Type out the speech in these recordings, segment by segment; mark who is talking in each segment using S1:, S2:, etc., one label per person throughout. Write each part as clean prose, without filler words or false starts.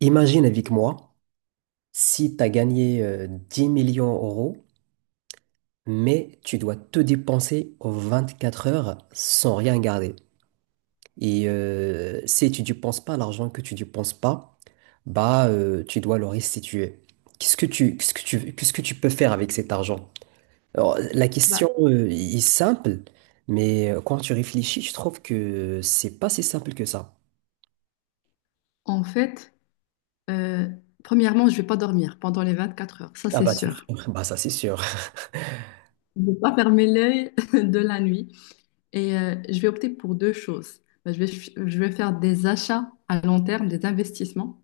S1: Imagine avec moi si tu as gagné 10 millions d'euros, mais tu dois te dépenser aux 24 heures sans rien garder. Et si tu ne dépenses pas l'argent que tu ne dépenses pas, tu dois le restituer. Qu'est-ce que tu peux faire avec cet argent? Alors, la
S2: Bah,
S1: question est simple, mais quand tu réfléchis, je trouve que c'est pas si simple que ça.
S2: en fait, euh, premièrement, je vais pas dormir pendant les 24 heures, ça
S1: Ah
S2: c'est
S1: bah c'est
S2: sûr.
S1: sûr. Bah ça c'est sûr.
S2: Je vais pas fermer l'œil de la nuit et je vais opter pour deux choses. Bah, je vais faire des achats à long terme, des investissements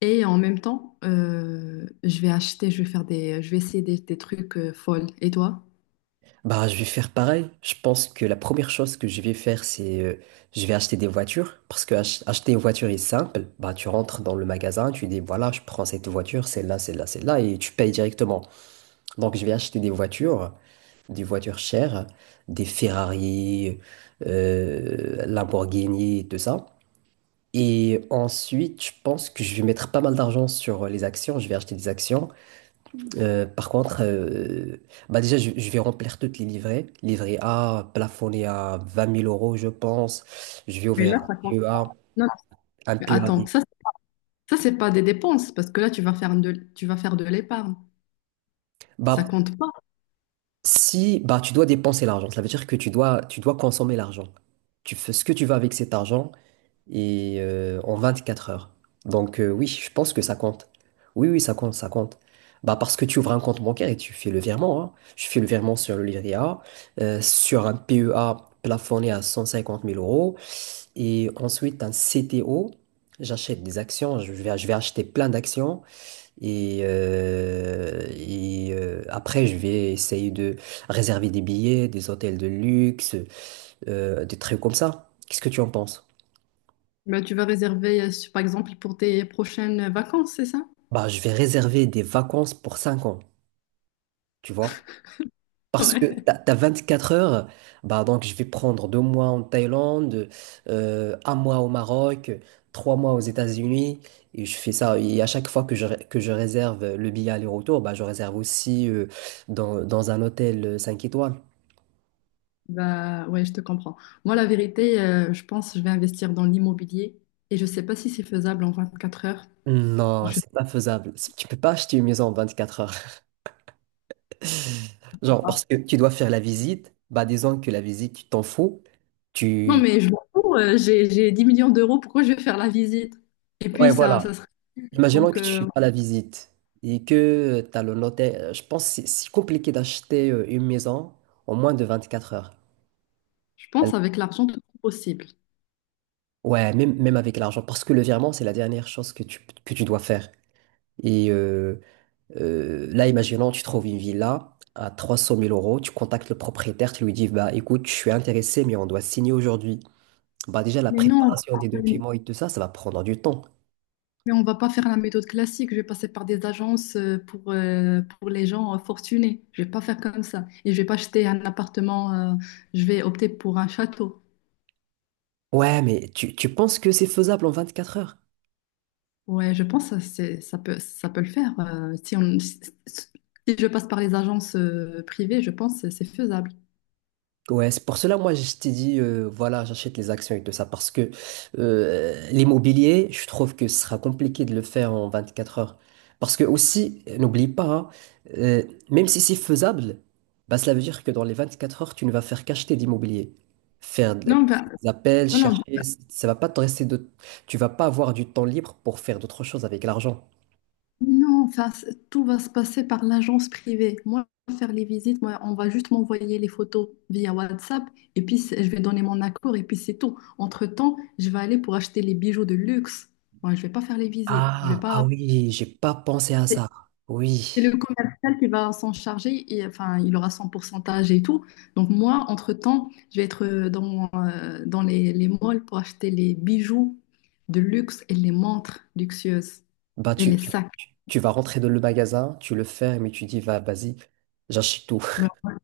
S2: et en même temps, je vais acheter, je vais faire des, je vais essayer des trucs folles. Et toi?
S1: Bah, je vais faire pareil. Je pense que la première chose que je vais faire, c'est je vais acheter des voitures parce que acheter une voiture est simple. Bah, tu rentres dans le magasin, tu dis voilà, je prends cette voiture, celle-là, celle-là, celle-là, et tu payes directement. Donc, je vais acheter des voitures chères, des Ferrari, Lamborghini, et tout ça. Et ensuite, je pense que je vais mettre pas mal d'argent sur les actions. Je vais acheter des actions, par contre, bah déjà, je vais remplir toutes les livrées. Livret A, plafonné à 20 000 euros, je pense. Je vais
S2: Mais
S1: ouvrir
S2: là,
S1: un
S2: ça compte.
S1: PEA,
S2: Non,
S1: un
S2: mais
S1: PEA.
S2: attends, ça c'est pas des dépenses parce que là tu vas faire de l'épargne. Ça
S1: Bah,
S2: compte pas.
S1: si, bah, tu dois dépenser l'argent, ça veut dire que tu dois consommer l'argent. Tu fais ce que tu veux avec cet argent, et en 4 heures. Donc oui, je pense que ça compte. Oui, oui, ça compte, ça compte. Bah parce que tu ouvres un compte bancaire et tu fais le virement, hein. Tu fais le virement sur le livret A, sur un PEA plafonné à 150 000 euros et ensuite un CTO. J'achète des actions, je vais acheter plein d'actions et, après je vais essayer de réserver des billets, des hôtels de luxe, des trucs comme ça. Qu'est-ce que tu en penses?
S2: Bah, tu vas réserver, par exemple, pour tes prochaines vacances, c'est ça?
S1: Bah, je vais réserver des vacances pour 5 ans, tu vois. Parce
S2: Ouais.
S1: que t'as 4 heures, bah donc je vais prendre 2 mois en Thaïlande, 1 mois au Maroc, 3 mois aux États-Unis, et je fais ça. Et à chaque fois que je réserve le billet aller-retour, bah je réserve aussi dans un hôtel 5 étoiles.
S2: Bah ouais, je te comprends. Moi, la vérité, je pense que je vais investir dans l'immobilier et je sais pas si c'est faisable en 24 heures.
S1: Non,
S2: Je sais
S1: c'est pas faisable. Tu peux pas acheter une maison en 24 heures. Genre,
S2: pas.
S1: parce que tu dois faire la visite, bah disons que la visite, tu t'en fous.
S2: Non,
S1: Tu...
S2: mais je m'en fous, j'ai 10 millions d'euros, pourquoi je vais faire la visite? Et puis
S1: Ouais,
S2: ça,
S1: voilà.
S2: ça serait
S1: Imaginons
S2: donc
S1: que tu fais pas la visite et que tu as le notaire. Je pense que c'est compliqué d'acheter une maison en moins de 24 heures.
S2: je
S1: Elle-
S2: pense avec l'argent tout est possible.
S1: Ouais, même, même avec l'argent, parce que le virement, c'est la dernière chose que tu dois faire. Et là, imaginons, tu trouves une villa à 300 000 euros, tu contactes le propriétaire, tu lui dis, bah écoute, je suis intéressé, mais on doit signer aujourd'hui. Bah déjà, la
S2: Mais non,
S1: préparation des
S2: mais
S1: documents et tout ça, ça va prendre du temps.
S2: on va pas faire la méthode classique, je vais passer par des agences pour les gens fortunés. Je vais pas faire comme ça. Et je vais pas acheter un appartement, je vais opter pour un château.
S1: Ouais, mais tu penses que c'est faisable en 24 heures?
S2: Ouais, je pense que c'est, ça peut le faire. Si on, si si si je passe par les agences privées, je pense que c'est faisable.
S1: Ouais, c'est pour cela, moi, je t'ai dit, voilà, j'achète les actions et tout ça, parce que l'immobilier, je trouve que ce sera compliqué de le faire en 24 heures. Parce que aussi, n'oublie pas, hein, euh, même si c'est faisable, bah, cela veut dire que dans les 24 heures, tu ne vas faire qu'acheter d'immobilier. Faire de-
S2: Non, bah,
S1: des appels,
S2: non, non,
S1: chercher,
S2: bah,
S1: ça va pas te rester de... Tu vas pas avoir du temps libre pour faire d'autres choses avec l'argent.
S2: non, enfin, tout va se passer par l'agence privée. Moi, je vais faire les visites, moi, on va juste m'envoyer les photos via WhatsApp et puis je vais donner mon accord et puis c'est tout. Entre-temps, je vais aller pour acheter les bijoux de luxe. Moi, je vais pas faire les visites. Je vais
S1: Ah, ah
S2: pas.
S1: oui, j'ai pas pensé à ça.
S2: C'est
S1: Oui.
S2: le commercial qui va s'en charger et enfin, il aura son pourcentage et tout. Donc moi, entre-temps, je vais être dans les malls pour acheter les bijoux de luxe et les montres luxueuses
S1: Bah,
S2: et
S1: tu,
S2: les sacs.
S1: Tu vas rentrer dans le magasin, tu le fermes et tu dis, vas-y, j'achète tout.
S2: Ben, ouais,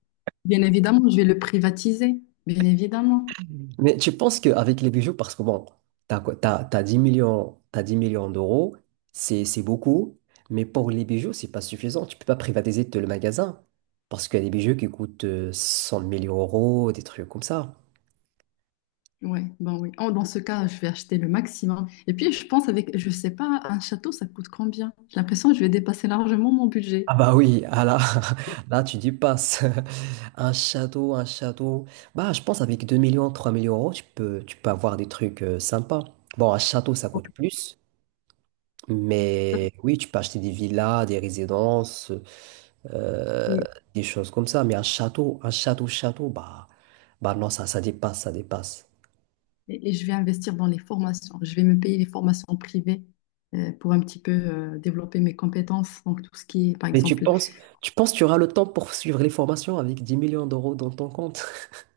S2: bien évidemment, je vais le privatiser, bien évidemment.
S1: Mais tu penses qu'avec les bijoux, parce que bon, t'as 10 millions, t'as 10 millions d'euros, c'est beaucoup, mais pour les bijoux, c'est pas suffisant. Tu peux pas privatiser tout le magasin, parce qu'il y a des bijoux qui coûtent 100 000 euros, des trucs comme ça.
S2: Ouais, ben oui. Oh, dans ce cas, je vais acheter le maximum. Et puis, je pense avec, je sais pas, un château, ça coûte combien? J'ai l'impression que je vais dépasser largement mon budget.
S1: Ah bah oui, ah là, là tu dis passe. Un château, un château. Bah je pense avec 2 millions, 3 millions d'euros, tu peux avoir des trucs sympas. Bon, un château, ça
S2: Ouais,
S1: coûte plus.
S2: Ça,
S1: Mais oui, tu peux acheter des villas, des résidences, euh,
S2: c'est-
S1: des choses comme ça. Mais un château, château, bah non, ça dépasse, ça dépasse.
S2: et, je vais investir dans les formations. Je vais me payer les formations privées pour un petit peu développer mes compétences. Donc, tout ce qui est, par
S1: Mais
S2: exemple,
S1: tu penses que tu auras le temps pour suivre les formations avec 10 millions d'euros dans ton compte?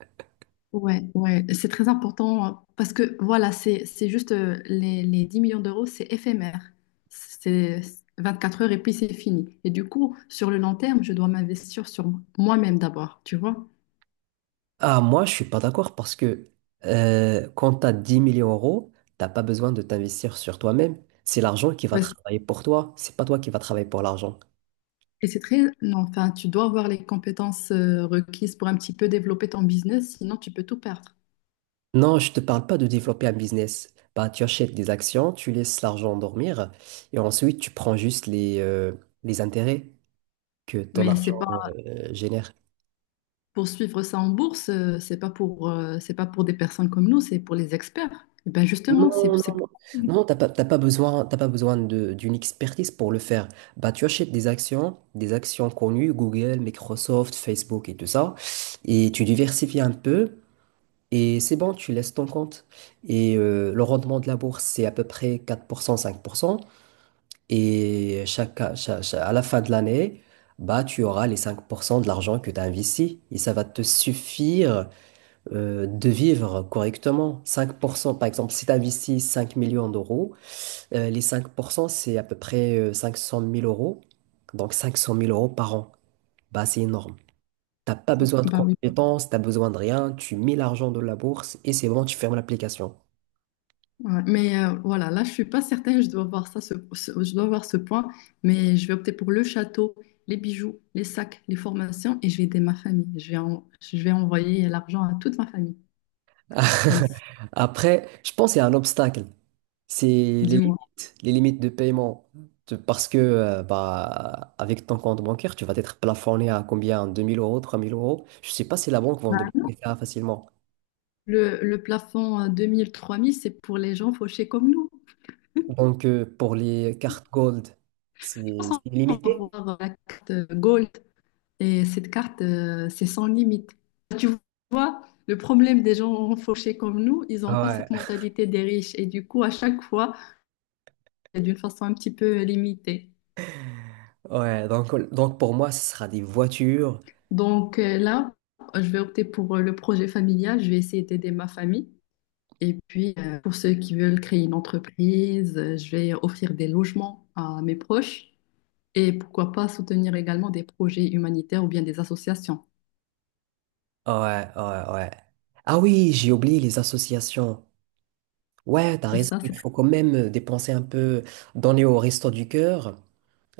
S2: ouais, ouais, c'est très important parce que voilà, c'est juste les 10 millions d'euros, c'est éphémère. C'est 24 heures et puis c'est fini. Et du coup, sur le long terme, je dois m'investir sur moi-même d'abord, tu vois.
S1: Ah, moi, je suis pas d'accord parce que quand tu as 10 millions d'euros, t'as pas besoin de t'investir sur toi-même. C'est l'argent qui va
S2: Parce-
S1: travailler pour toi. C'est pas toi qui va travailler pour l'argent.
S2: Et c'est très, non, enfin, tu dois avoir les compétences requises pour un petit peu développer ton business, sinon tu peux tout perdre.
S1: Non, je te parle pas de développer un business. Bah, tu achètes des actions, tu laisses l'argent dormir et ensuite tu prends juste les intérêts que ton
S2: Mais c'est
S1: argent
S2: pas
S1: génère.
S2: poursuivre ça en bourse, c'est pas pour des personnes comme nous, c'est pour les experts. Et ben justement,
S1: Non, non,
S2: c'est
S1: non, Non, t'as pas besoin d'une expertise pour le faire. Bah, tu achètes des actions connues, Google, Microsoft, Facebook et tout ça, et tu diversifies un peu, et c'est bon, tu laisses ton compte. Et le rendement de la bourse, c'est à peu près 4%, 5%. Et à la fin de l'année, bah, tu auras les 5% de l'argent que tu as investi. Et ça va te suffire de vivre correctement. 5%, par exemple, si tu investis 5 millions d'euros, les 5%, c'est à peu près 500 000 euros. Donc 500 000 euros par an. Bah, c'est énorme. T'as pas besoin de
S2: ben oui.
S1: compétences, t'as besoin de rien. Tu mets l'argent dans la bourse et c'est bon, tu fermes l'application.
S2: Ouais. Mais voilà, là, je suis pas certaine, je dois voir ça, je dois voir ce point, mais je vais opter pour le château, les bijoux, les sacs, les formations, et je vais aider ma famille. Je vais envoyer l'argent à toute ma famille, comme ça.
S1: Après, je pense qu'il y a un obstacle. C'est
S2: Dis-moi.
S1: les limites de paiement. Parce que bah, avec ton compte bancaire, tu vas être plafonné à combien? 2 000 euros, 3 000 euros. Je ne sais pas si la banque va en débloquer ça facilement.
S2: Le plafond à 2000-3000, c'est pour les gens fauchés comme nous.
S1: Donc, pour les cartes gold,
S2: Je pense
S1: c'est
S2: qu'on va
S1: limité.
S2: avoir la carte Gold. Et cette carte, c'est sans limite. Tu vois, le problème des gens fauchés comme nous, ils n'ont pas cette
S1: Ouais,
S2: mentalité des riches. Et du coup, à chaque fois, c'est d'une façon un petit peu limitée.
S1: ouais. Donc, pour moi, ce sera des voitures.
S2: Donc là, je vais opter pour le projet familial. Je vais essayer d'aider ma famille. Et puis, pour ceux qui veulent créer une entreprise, je vais offrir des logements à mes proches. Et pourquoi pas soutenir également des projets humanitaires ou bien des associations.
S1: Ouais, ouais, ouais. Ah oui, j'ai oublié les associations. Ouais, t'as
S2: C'est
S1: raison.
S2: ça, c'est
S1: Il faut quand même dépenser un peu, donner au Resto du Cœur,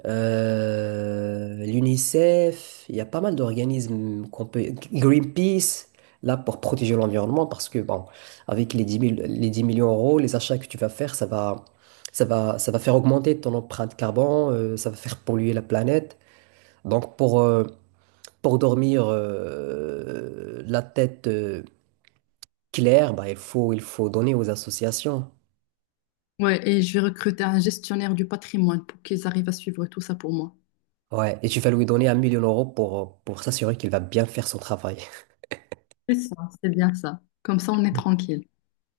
S1: l'UNICEF. Il y a pas mal d'organismes qu'on peut. Greenpeace, là, pour protéger l'environnement, parce que, bon, avec les 10 millions d'euros, les achats que tu vas faire, ça va faire augmenter ton empreinte carbone, ça va faire polluer la planète. Donc, pour dormir la tête claire, bah, il faut donner aux associations.
S2: ouais, et je vais recruter un gestionnaire du patrimoine pour qu'ils arrivent à suivre tout ça pour moi.
S1: Ouais, et tu vas lui donner 1 million d'euros pour s'assurer qu'il va bien faire son travail.
S2: C'est ça, c'est bien ça. Comme ça, on est tranquille.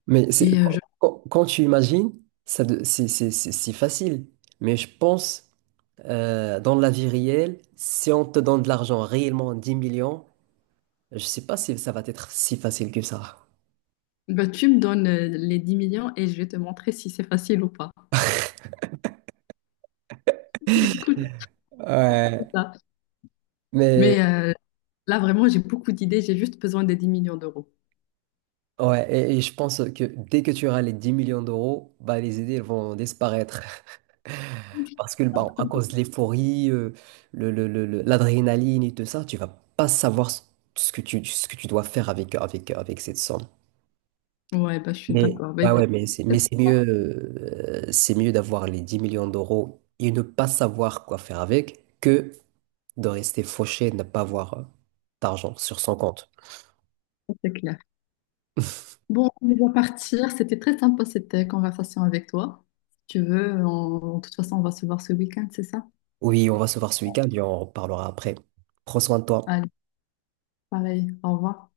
S1: Mais c'est,
S2: Et je...
S1: quand tu imagines, c'est si facile. Mais je pense, dans la vie réelle, si on te donne de l'argent réellement, 10 millions, je sais pas si ça va être si facile que ça.
S2: Bah, tu me donnes les 10 millions et je vais te montrer si c'est facile ou pas. Écoute, c'est
S1: Ouais,
S2: ça.
S1: mais
S2: Mais là, vraiment, j'ai beaucoup d'idées. J'ai juste besoin des 10 millions d'euros.
S1: ouais, et je pense que dès que tu auras les 10 millions d'euros, bah, les idées elles vont disparaître. Parce que bah, à cause de l'euphorie, l'adrénaline et tout ça, tu vas pas savoir ce que ce que tu dois faire avec, avec cette somme.
S2: Ouais, bah, je suis
S1: Mais,
S2: d'accord. Bah,
S1: ouais,
S2: écoute,
S1: ouais, mais mais c'est mieux d'avoir les 10 millions d'euros et ne pas savoir quoi faire avec que de rester fauché et de ne pas avoir d'argent sur son compte.
S2: c'est clair. Bon, on va partir. C'était très sympa cette conversation avec toi. Si tu veux, de toute façon, on va se voir ce week-end, c'est ça?
S1: Oui, on va se voir ce week-end et on en reparlera après. Prends soin de toi.
S2: Allez, pareil. Au revoir.